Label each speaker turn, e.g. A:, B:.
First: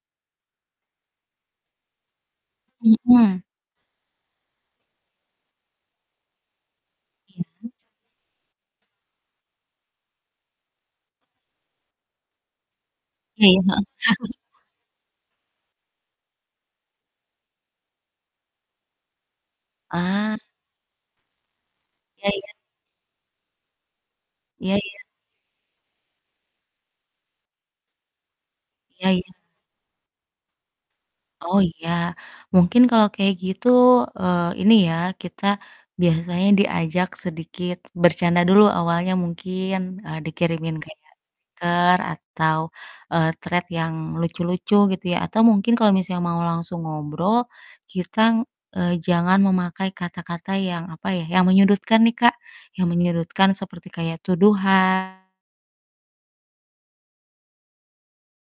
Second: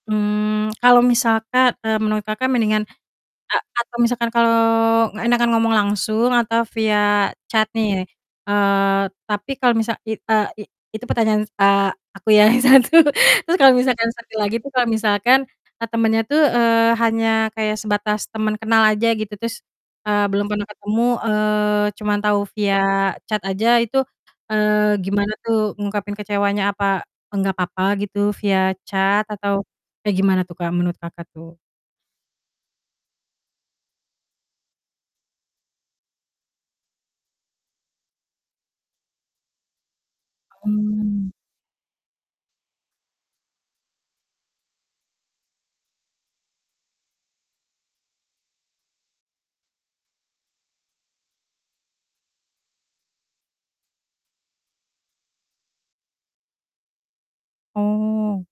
A: Mmm, kalau misalkan, eee, menurut Kakak mendingan
B: Mhm.
A: a atau misalkan kalau nggak enakan ngomong langsung, atau via
B: Iya.
A: chat nih, eee, tapi kalau misal i e i itu pertanyaan a aku yang satu.
B: Iya,
A: Terus
B: heeh.
A: kalau misalkan satu lagi tuh, kalau misalkan, eee, temannya tuh, eee, hanya kayak sebatas teman kenal aja gitu terus, eee,
B: Ah.
A: belum pernah ketemu, eee, cuma
B: Iya
A: tahu
B: iya.
A: via chat aja itu,
B: Iya
A: eee,
B: iya.
A: gimana tuh ngungkapin kecewanya? Apa enggak papa gitu via
B: Iya
A: chat
B: iya.
A: atau kayak gimana tuh Kak, menurut Kakak tuh?
B: Oh iya, mungkin kalau kayak gitu, eee, ini ya, kita biasanya diajak sedikit bercanda dulu awalnya mungkin, eee, dikirimin kayak
A: Hmm.
B: stiker, atau, eee, Threads yang lucu-lucu gitu ya, atau mungkin kalau misalnya mau langsung ngobrol, kitang, eee, jangan memakai kata-kata yang, apa ya, yang menyudutkan nih, Kak, yang menyudutkan seperti kayak tuduhan.
A: Oh.